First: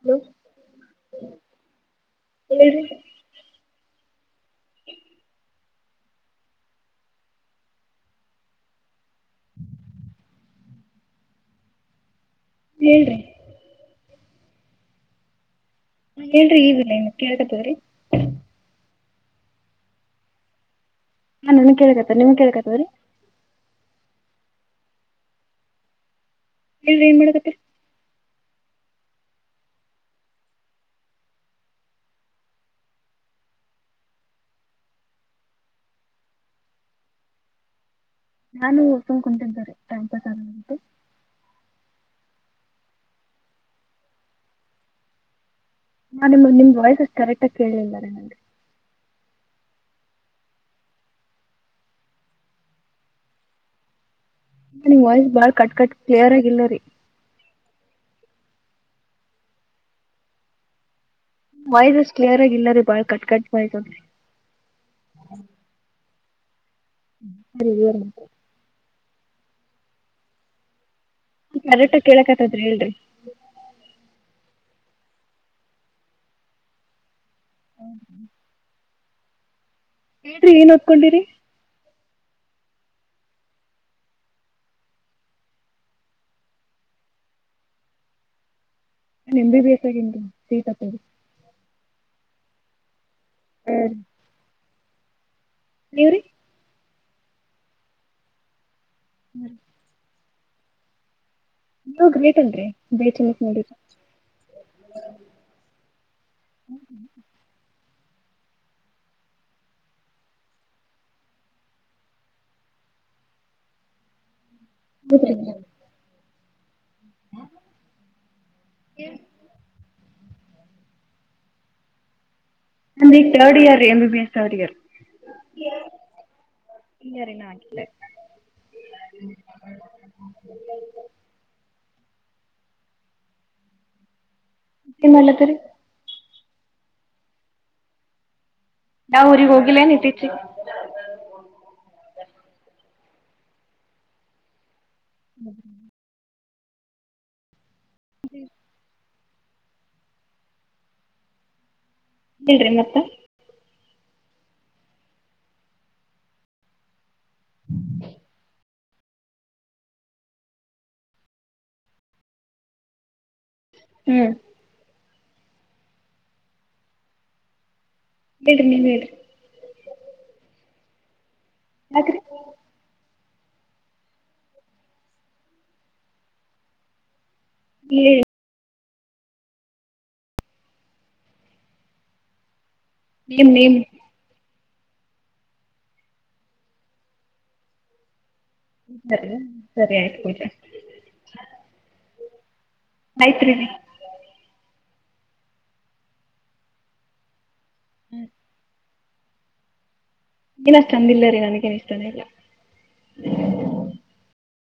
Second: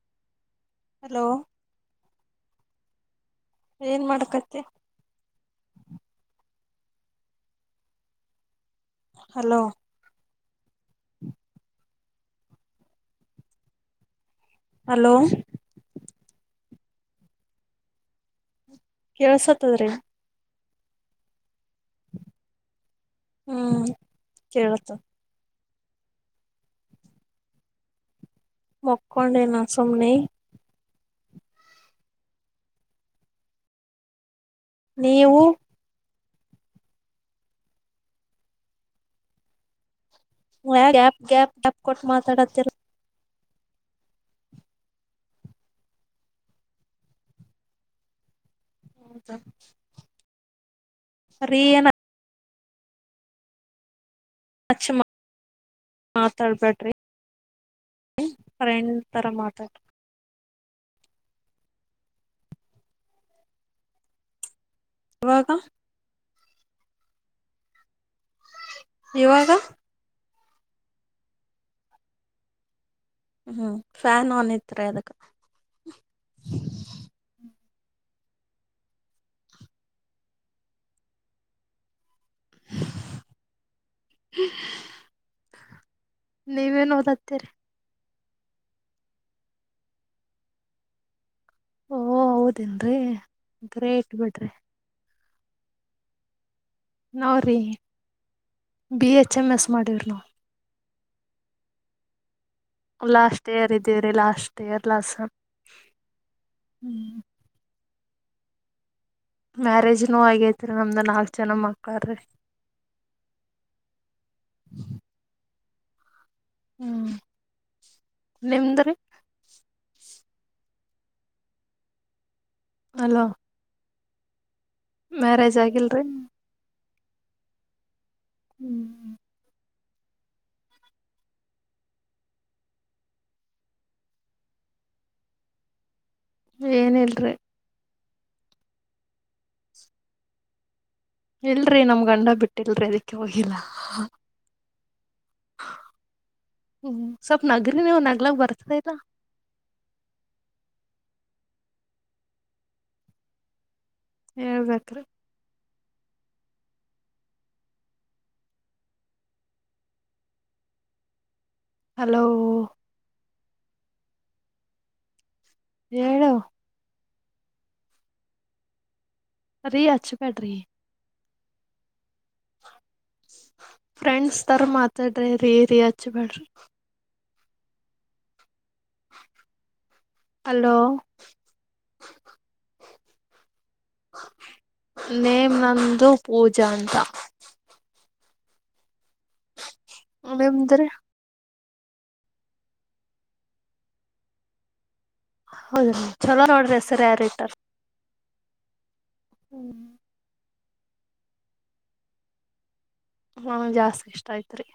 Hello hello ಹೇಳಿ. ಏನ್ ಮಾಡಕತ್ತಿ. [inaudible] Hello ಹೇಳಿ ರೀ. ಹಲೋ ನ್ಹೇಳ್ರಿ ಈಗಿಲ್ ಕೇಳ್ತತೊಗೋರಿ. ಕೇಳ್ಸತ್ತದ್ರೀ. ನಾ ನನ್ ಕೇಳ ಕತ್ ನಿಮ್ ಕೇಳ ಕತರೀ. ಹ್ಮ್ ಕೇಳತ. ಹೇಳಿರಿ ಏನ್ ಮಾಡಕತ್ತಿ. ಮಕ್ಕೊಂಡೆನೆ ಸುಮ್ನೆ. ನೀವು ನಾನು ಸುಮನ್ ಕುಂತಿದೆರಿ. ಯಾಗ್ ಗ್ಯಾಪ್ ಗ್ಯಾಪ್ ಗ್ಯಾಪ್ ಕೊಟ್ ಮಾತಾಡಕತ್ತಿರಿ. ನಾ ನಿಮ್ದ ನಿಮ್ದ ವಾಯಿಸ್ಸಷ್ಟು ಕರೆಕ್ಟ್ಆಗಿ ಕೇಳಿಲ್ಲ ನನ್ಗೆ. ರೀ ಏನ. ಹಚ್ ನಿಮ್ಮ ವಾಯ್ಸ್ ಬಾಳ್ ಕಟ್ ಕಟ್ ಕ್ಲಿಯರ್ ಆಗಿ ಇಲ್ಲರಿ. ಹ್ ಫ್ರೆಂಡ್ ತರ ಮಾತಾಡ್ರಿ. ವಾಯಿಸ್ ಅಷ್ಟ ಕ್ಲಿಯರ್ ಆಗ ಇಲ್ಲರಿ ಬಾಳ್ ಕಟ್ ಕಟ್ ಇವಾಗ. ಕ್ಲಿಯರ್ ಅಯ್ತಿ. ಇವಾಗ. ಕರೆಕ್ಟಗ ಕೇಳಕತ್ತಿ ಹೇಳ್ರಿ. ಹ್ಮ್ ಫ್ಯಾನ್ ಆನ್ ಇತ್ರಿ ಅದಕ. [inaudible] ರಿ ಏನ್ ಓತ್ಕೊಂಡಿರಿ. ಹೆಂ ನೀವೇನ್ ಓದತ್ತೀರಿ. ಎಮ್. ಬಿ. ಎಸ್. ಆಗೀನಿರಿ [inaudible] ಓ ಹೌದೇನ್ರೀ ಗ್ರೇಟ್ ಬಿಡ್ರಿ. ನೀವ್ರಿ. ನಾವ್ರೀ ಬಿ ಎಚ್ ಎಮ್ ಎಸ್ ಮಾಡಿವ್ರಿ ನಾವ್. ನೀವ್ ಗ್ರೇಟ್ ಅಲರಿ. ಲಾಸ್ಟ್ ಇಯರ್ ಇದ್ದೀವ್ರೀ ಲಾಸ್ಟ್ ಇಯರ್ ಲಾಸಮ್ ಹ್ಮ್. ಮ್ಯಾರೇಜ್ನುೂ ಆಗೇತ್ರಿ ನಾಲ್ಕಜನಾ ಮಕ್ಲಾರಿ. ಬುದ್ರಿಂದ. ಹ್ಮ್ ನಿಮ್ದ್ರೀ. ಕೆ [inaudible] ಅಲೋ ನಮ್ದೀಗ್ ತರ್ಡ್ ಇಯರ್ರೀ M B B S third year marriage ಆಗಿಲ್ರಿ ನಿಂಗ್ಯಾರಿಲ್ಲ ಅಷ್ಟೆ ಹ್ಮ್ ಏನ್ ಮಾಡ್ಲಾತ್ತೀರಿ ಏನಿಲ್ರಿ ನಾ ಊರಿಗೋಗಿಲ್ಲೆನ್ ಇತ್ತೀಚೆಗಿ ಇಲ್ರಿ ನಮ್ ಗಂಡ ಬಿಟ್ಟಿಲ್ರಿ ಅದಕ್ಕೆ ಹೋಗಿಲ್ಲಾ [unintelligible] ಹ್ಮ್ ಸ್ವಲ್ಪ್ ನಗ್ರಿ ನೀವು ನಗ್ಲಾಕ್ ಬರ್ತ ಇಲ್ಲ ಹೇಳ್ರಿ ಮತ್ತ ಹೇಳ್ಬೇಕ್ರೀ [inaudible] ಹಲೋ ಹ್ಮ್ ಏಳು ಬಿಡ್ರಿ ನೀವ್ ಹೇಳ್ರಿ ರೀ ಅಚ್ಚಿ ಬ್ಯಾಡರಿ ಯಾಕ್ರಿ ಫ್ರೆಂಡ್ಸ್ ಥರ ಮಾತಾಡ್ರಿ ರೀ ರಿ ಹಚ್ಬ್ಯಾಡ್ರಿ [unintelligible] [unintelligible] ಅಲೋ [unintelligible] [inaudible] [unintelligible] ನೇಮ್ ನಂದು ಪೂಜಾ ಅಂತ [unintelligible] ಸರಿ ಆಯ್ತುಬಿಡ್ರಿ ನಿಮ್ದ್ರಿ ಮೈತ್ರಿ ರಿ ಹೌದ ಚಲೋ ನೋಡ್ರಿ ಹೆಸರಿ ಯಾರ ರಿಇಟರ್ [unintelligible] [unintelligible] ಎನಶ್ಟ ಚಂದಿಲ್ಲ ರೀ ನನಗೇನ್ ಇಷ್ಟಾನೆ ಇಲ್ಲ ಜಾಸ್ತಿ ಇಷ್ಟ ಅತ್ ರೀ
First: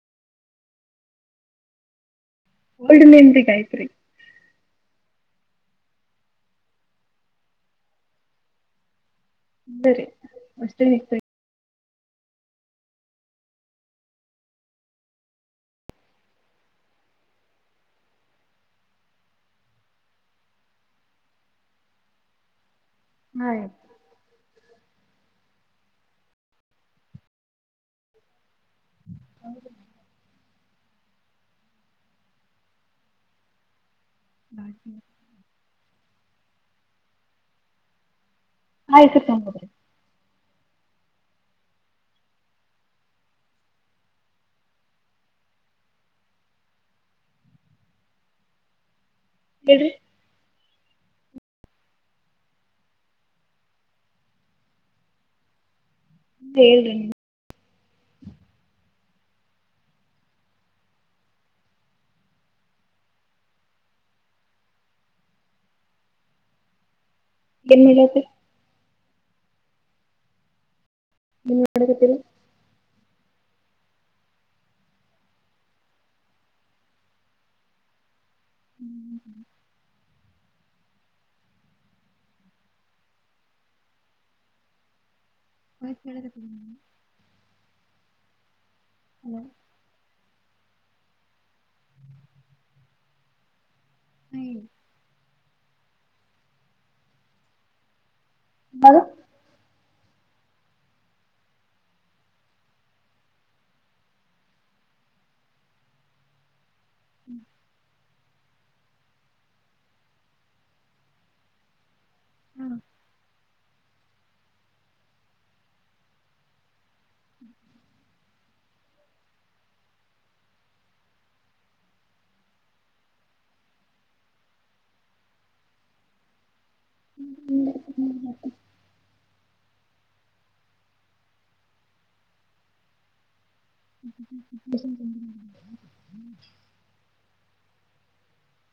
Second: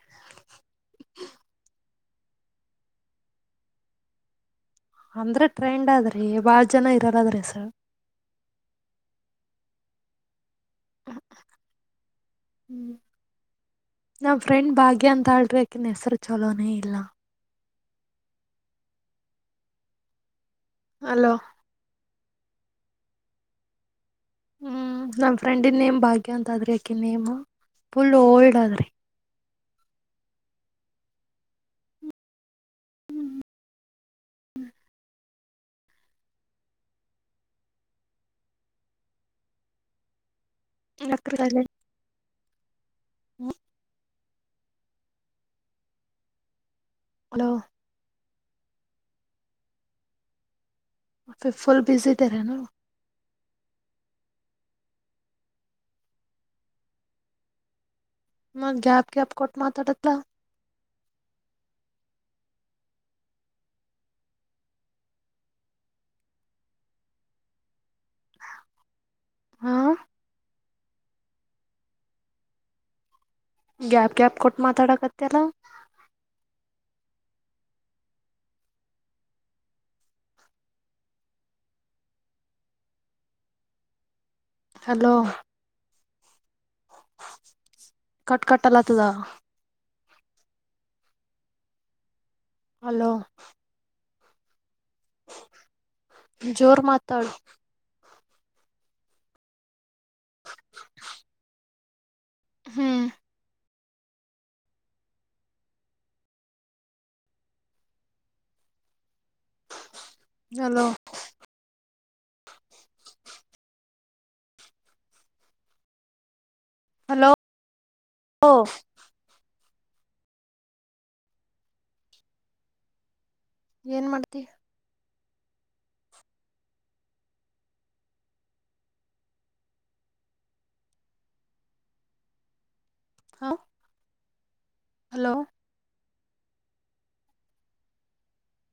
ಓಲ್ಡ್ ನೆನ್ಪಿಗ ಆ ಐತ್ರಿ ಅಂದ್ರೆ ಟ್ರೆಂಡ್ ಆದ್ರಿ ಬಾಳ ಜನ ಇರದದ್ರಿ ಸರ್ ಬರಿ ಅಷ್ಟೇ ನಿತ ಹ್ಮ್ ನಮ್ಮ್ ಫ್ರೆಂಡ್ ಭಾಗ್ಯ ಅಂತ ಆಳ್ರಿ ಅಕಿನ್ ಹೆಸರು ಚಲೋನೇ ಇಲ್ಲ. ಹಲೋ [inaudible] ನಮ ಫ್ರೆಂಡನ್ ನೇಮ್ ಭಾಗ್ಯ ಅಂತ ಅ ಆದ್ರಿ ಅಕಿ ನೇಮ್ ಫುಲ್ ಓಲ್ಡ್ ಆದದ್ರಿ [unintelligible] [unintelligible] ಆಯ್ತು ನಕ್ಕರದಲ್ಲಿ [unintelligible] [unintelligible] [unintelligible] [unintelligible] ಮತ್ತೆ ಫುಲ್ ಬ್ಯುಸಿ ಅದಿರೇನು? ಹೇಳ್ರಿ ಮತ್ತ್ ಗ್ಯಾಪ್ ಗ್ಯಾಪ್ಪ ಕೊಟ್ಟು ಮಾತಾಡ [unintelligible] ಏನ್ [unintelligible] [unintelligible] ಹಾ ನಿ ಎನ್ ಮಾಡಕತ್ತಿ. ಗ್ಯಾಪ್ ಗ್ಯಾಪ್ ಕೊಟ್ಟು ಮಾತಾಡಕತ್ತಿ ಅಲಾ. ಹ್ಞೂ [unintelligible] ಹಲೋ ಹೋಗಿ ಕೇಳಾಕತ್ತಿ ನೀನೇ. ಕಟ್ ಕಟ್ಟ ಆಲತ್ತಾದ ಹಲೋ ಹಲೋ ಹ್ಮ [unintelligible] [unintelligible] ಜೋರ್ ಮಾತಾಡು ಹಲೋ [unintelligible] ಹ್ಮ್ ಹ್ಮ್ [unintelligible] ಹಲೋ ಹ್ಮ ಹಲೋ ಏನ್ ಮಾಡ್ತಿ ಹ್ಮ್ ಹ್ಮ ಹ್ಮ ಹಾ [unintelligible] [inaudible] ಹಲೋ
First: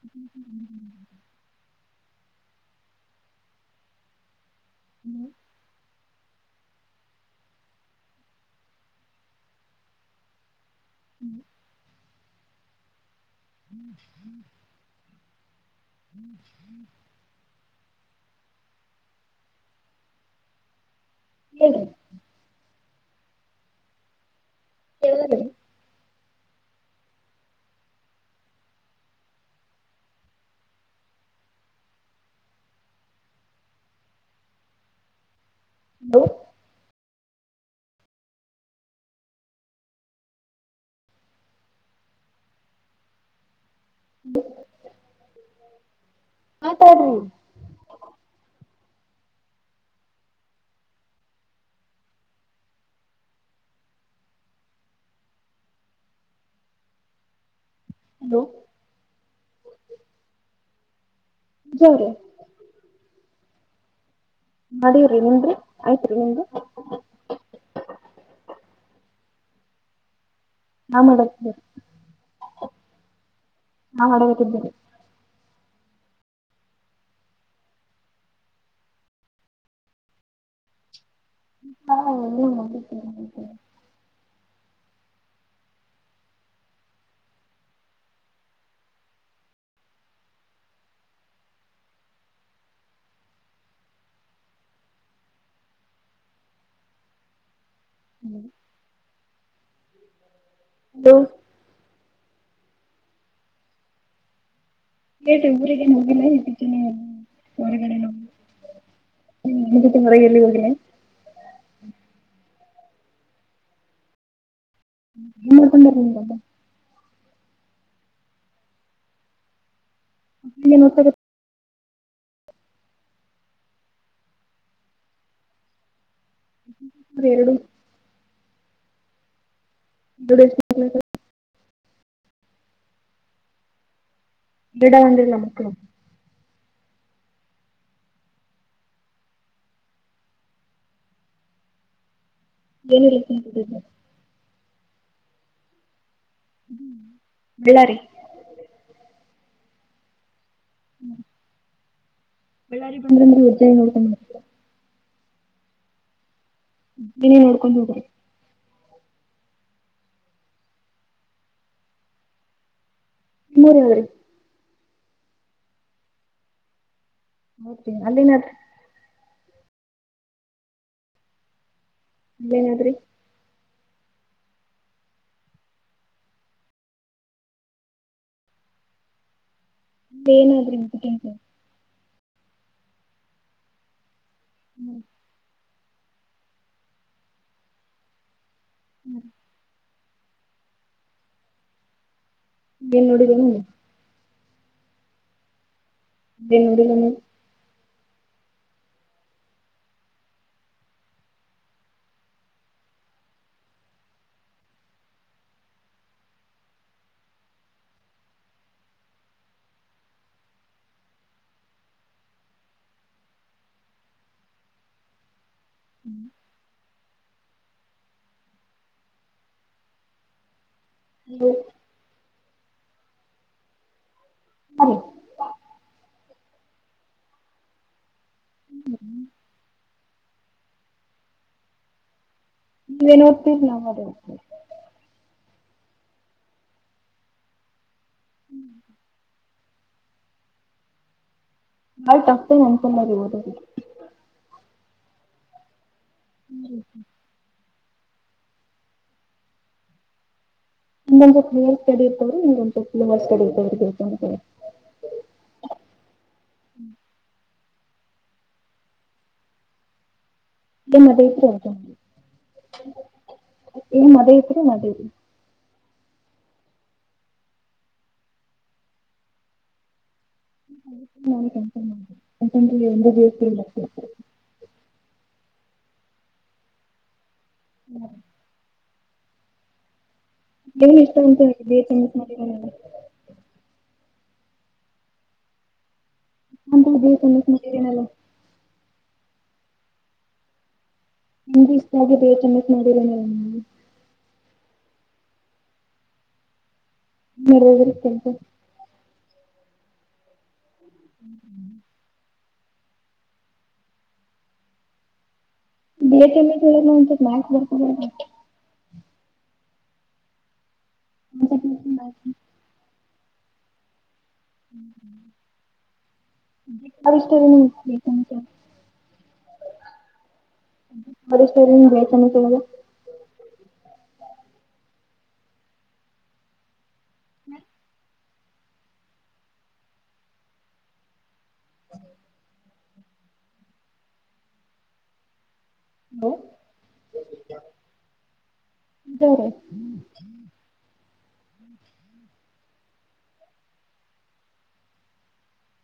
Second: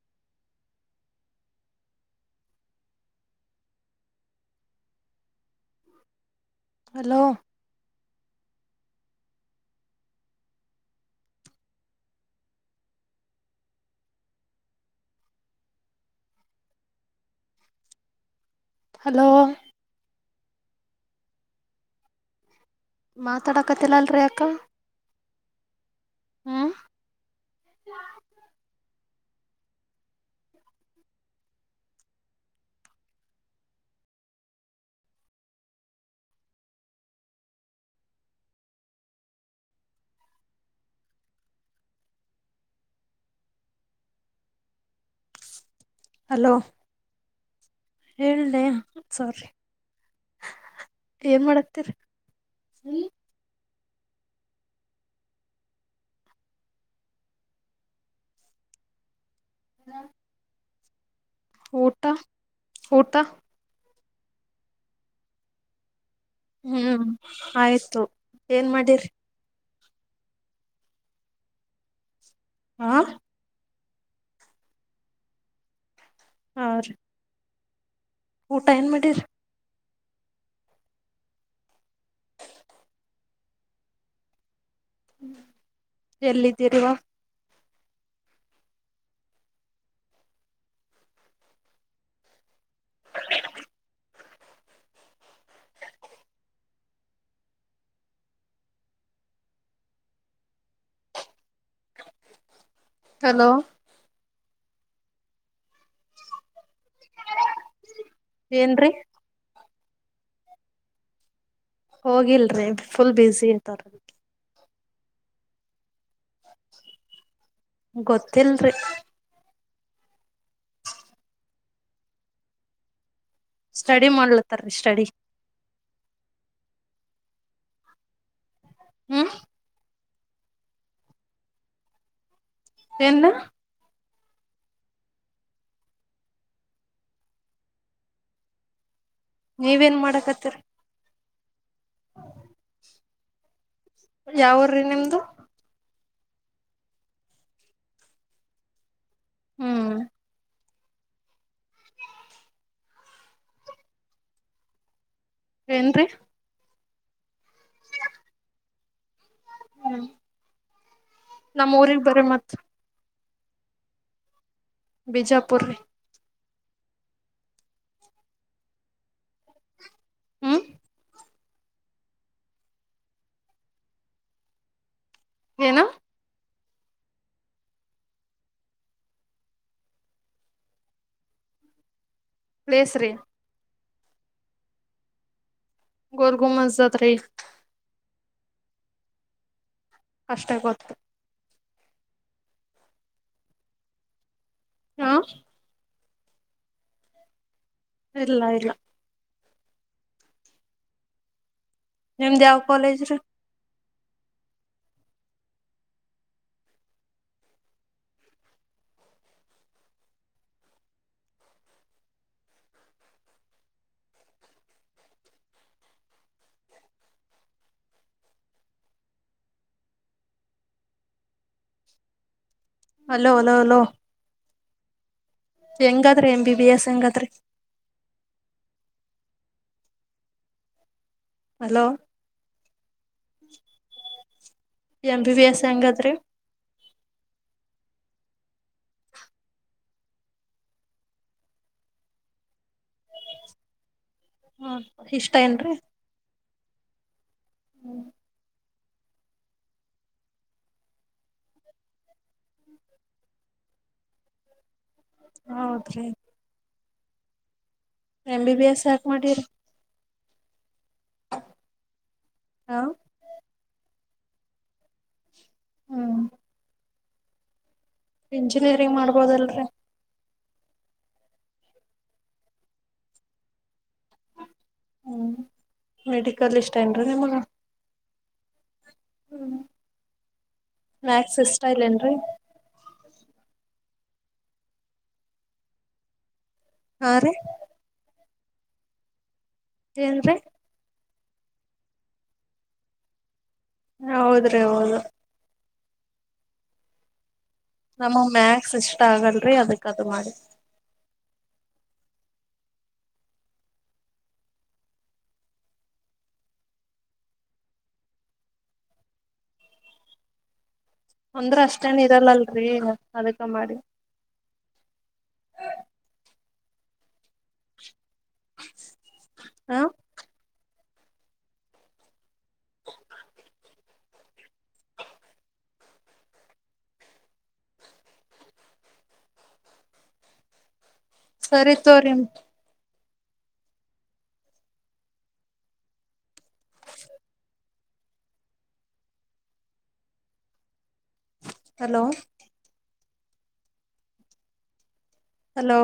ಹ್ಮ ಹ್ಮ [unintelligible] ಹ್ಞೂ [inaudible] ಹಲೋ ಹ್ಮ್ [unintelligible] [inaudible] [inaudible] ಹಲೋ ಹಏ [unintelligible] ಮಾತಾಡಕತ್ತಿಲ್ಲ ಅಲ್ರಿ ಯಾಕ? ಕೇಳಲರಿ? ಹ್ಮ [unintelligible] [unintelligible] [unintelligible] ಹ್ಮ [unintelligible] ಹಲೋ ಮಾತಾಡ್ರಿ ಹೇಳ್ದೆ ಸಾರೀ ಏನ್ ಮಾಡಕತ್ತೀರಿ [unintelligible] ಹಲೋ ಹ ಪೂಜಾ ಊಟ ಅವ್ರೆ ಊಟ ಮಾಡೇವ್ರಿ ನಿಮ್ರಿ ಆಯ್ತ್ರಿ ನಿಮ್ದು ಹ್ಮ್ ಆಯ್ತು ಏನ್ ಮಾಡಿರಿ ನಾ ಮಾಡಾಕತ್ತೀ ಉರಿ ಹಾ ನಾಮಾಡಬೇಕಿದ್ದೀರಿ ಹಾ ರೀ ಊಟ ಏನು ಮಾಡಿರಿ ಹಾ ಹೋಗಿ ಹೋಗಿದ್ದೆ ಮಲಿಕಡಿ ಎಲ್ಲಿದ್ದಿರವ್ವ ಹ ಹ್ಮ್ ಹಲೋ ಹಲೋ ಏ ಊರಿಗೆ ಹೋಗಲ್ಲ ಹೇತಿದ್ದೀನ ಹೊರಗಡೆ ನೋ ಏನ್ರೀ ಹ್ಮ ನಿ ತಿಂಗ್ರ ಎಲ್ಲಿ ಒಳ್ಳನೆ ಹೋಗಿಲ್ರಿ ಫುಲ್ ಬಿಜಿ ಇದರ ಡ ನಿ [inaudible] ಗೊತ್ತಿಲ್ರಿ ಮನು [inaudible] ಸ್ಟಡಿ ಮಾಡ್ಲತ್ತಾರೀ ಸ್ಟಡಿ ಎರಡು ಹ್ಮ [unintelligible] ಎಲ್ಲ ಗಿಡ ಒಂದಿಲ್ಲ ಮಕ್ಕಳು ನೀವೇನ್ ಮಾಡಕ್ತರಿ ಹ ಏನ್ ರದು ಯಾವೂರು ನಿಮ್ದು ಬಳ್ಳಾರಿ ಹ್ಮ್ ಹ್ಮ್ ಬಳ್ಳಾರಿ ಬಂದ್ರಂದಜ ನೋಡ್ [unintelligible] ಏನ್ ರೀ ನೀನೇ ನೋಡ್ಕೊಂಡ್ ಹೋಗ್ರಿ ಹ್ಮ್ ನಮ್ಮ ಊರಿಗ್ ಬರ ಮತ್ ಮೂರುವರಿ ಬಿಜಾಪುರ್ ರೀ ಹೋತ್ ಅಲ್ಲಿನತ್ರ ಹ್ಮ್ ಇನ್ನೇನಾದ್ರಿ ಏನು ಏನಾದ್ರೂ [unintelligible] ಪ್ಲೇಸ್ರೀ ಹ್ಮ್, ಗೋಲ್ ಗುಂಬಜ್ ಹತ್ರ [unintelligible] ಹ್ಮ್ [inaudible] ಅಷ್ಟೇ ಗೊತ್ತು,. ಏನ್ ನೋಡಿದೇನೆ? ಹಾ, ದಿನ್ ದಿನನು [unintelligible] ಇಲ್ಲ, ಇಲ್ಲ ನಿಮ್ದ ಯಾವ್ ಕಾಲೇಜು ರೀ. ಹ್ಞೂ [inaudible] ಹ [unintelligible] ಅಲೋ ನಾನು ಸರಿ [inaudible] ಹೆಂಗಾದ್ರಿ ಎಂ, ಬಿ, ಬಿ, ಎಸ್ ಹೆಂಗಾದ್ರಿ ಹಲೋ, ನೀ ಓದ್ತಿದ್ ಯಾವುದ [unintelligible] ಎಂ, ಬಿ, ಬಿ, ಎಸ್ ಹೆಂಗಾದ್ರಿ [inaudible] ಆಯತ ಅಟ್ಟು [unintelligible] ಒಂದ ಸಲಾರೆ ಓದದ ಹಾ, ಇಷ್ಟ ಏನ್ರಿ,. ಹ್ಮ್ [inaudible] ಹ್ಞ [inaudible] ಇಲ್ಲೊಂದು ಕ್ಲಿಯರ್ ಸ್ಟಡಿ ಇದ್ದೋರು [unintelligible] ಹಾ, okay M, B, B, S ಯಾಕ್ ಮಾಡಿರಿ? ಏಮ ಅದ ಇತ್ತ ರಿ ಅದ್ಕ ಮಾಡಿನ ಹ ಏಮ ಅದ ಇತ್ತ ರಿ ಅದ್ಕ [unintelligible] ಹ್ಮ್, ಇಂಜಿನಿಯರಿಂಗ್ ಮಾಡ್ಬೋದಲ್ರಿ, [unintelligible] ಹ್ಮ್, ಮೆಡಿಕಲ್ ಇಷ್ಟ ಏನ್ರೀ ನಿಮ್ಗ. ಹ್ಮ [inaudible] ಹ್ಮ್, ಏನ್ ಮ್ಯಾಕ್ಸ್ ಅಂತ ಇಷ್ಟ ಬಿ ಎಸ್ ಎಂ ಇಲ್ಲೇನ್ರಿ ಎಸ್ ಮಾಡಿರನಲ್ಲ ಹಾ ರೀ [inaudible] [unintelligible] ನಿಮಗೆ ಇಷ್ಟ ಆಗ್ಬೇಕ [unintelligible] ಹೌದ್ರೀ, ಹೌದು [unintelligible] ನಮಗ್ ಮ್ಯಾಕ್ಸ್ ಇಷ್ಟ ಆಗಲ್ರಿ ಅದಕ್ ಅದು ಮಾಡಿಲ್ ಹ್ಮ ಹ್ಮ [inaudible] [unintelligible] ಅಂದ್ರೆ ಅಷ್ಟೇನು ಇರಲ್ಲ ಅಲ್ಲರಿ ಅದಕ್ಕ ಮಾಡಿ ಹ್ಞೂ ಹ್ಞೂ [unintelligible] ಕ ಸ್ಟೋರಿ [inaudible] ಹ ಬರಿಷ್ಟ್ ಬೇತನೆದು [unintelligible] ಹ್ಮ ಸರಿ ತೋರಿ ಹಲೋ ಹಲೋ ಹಲೋ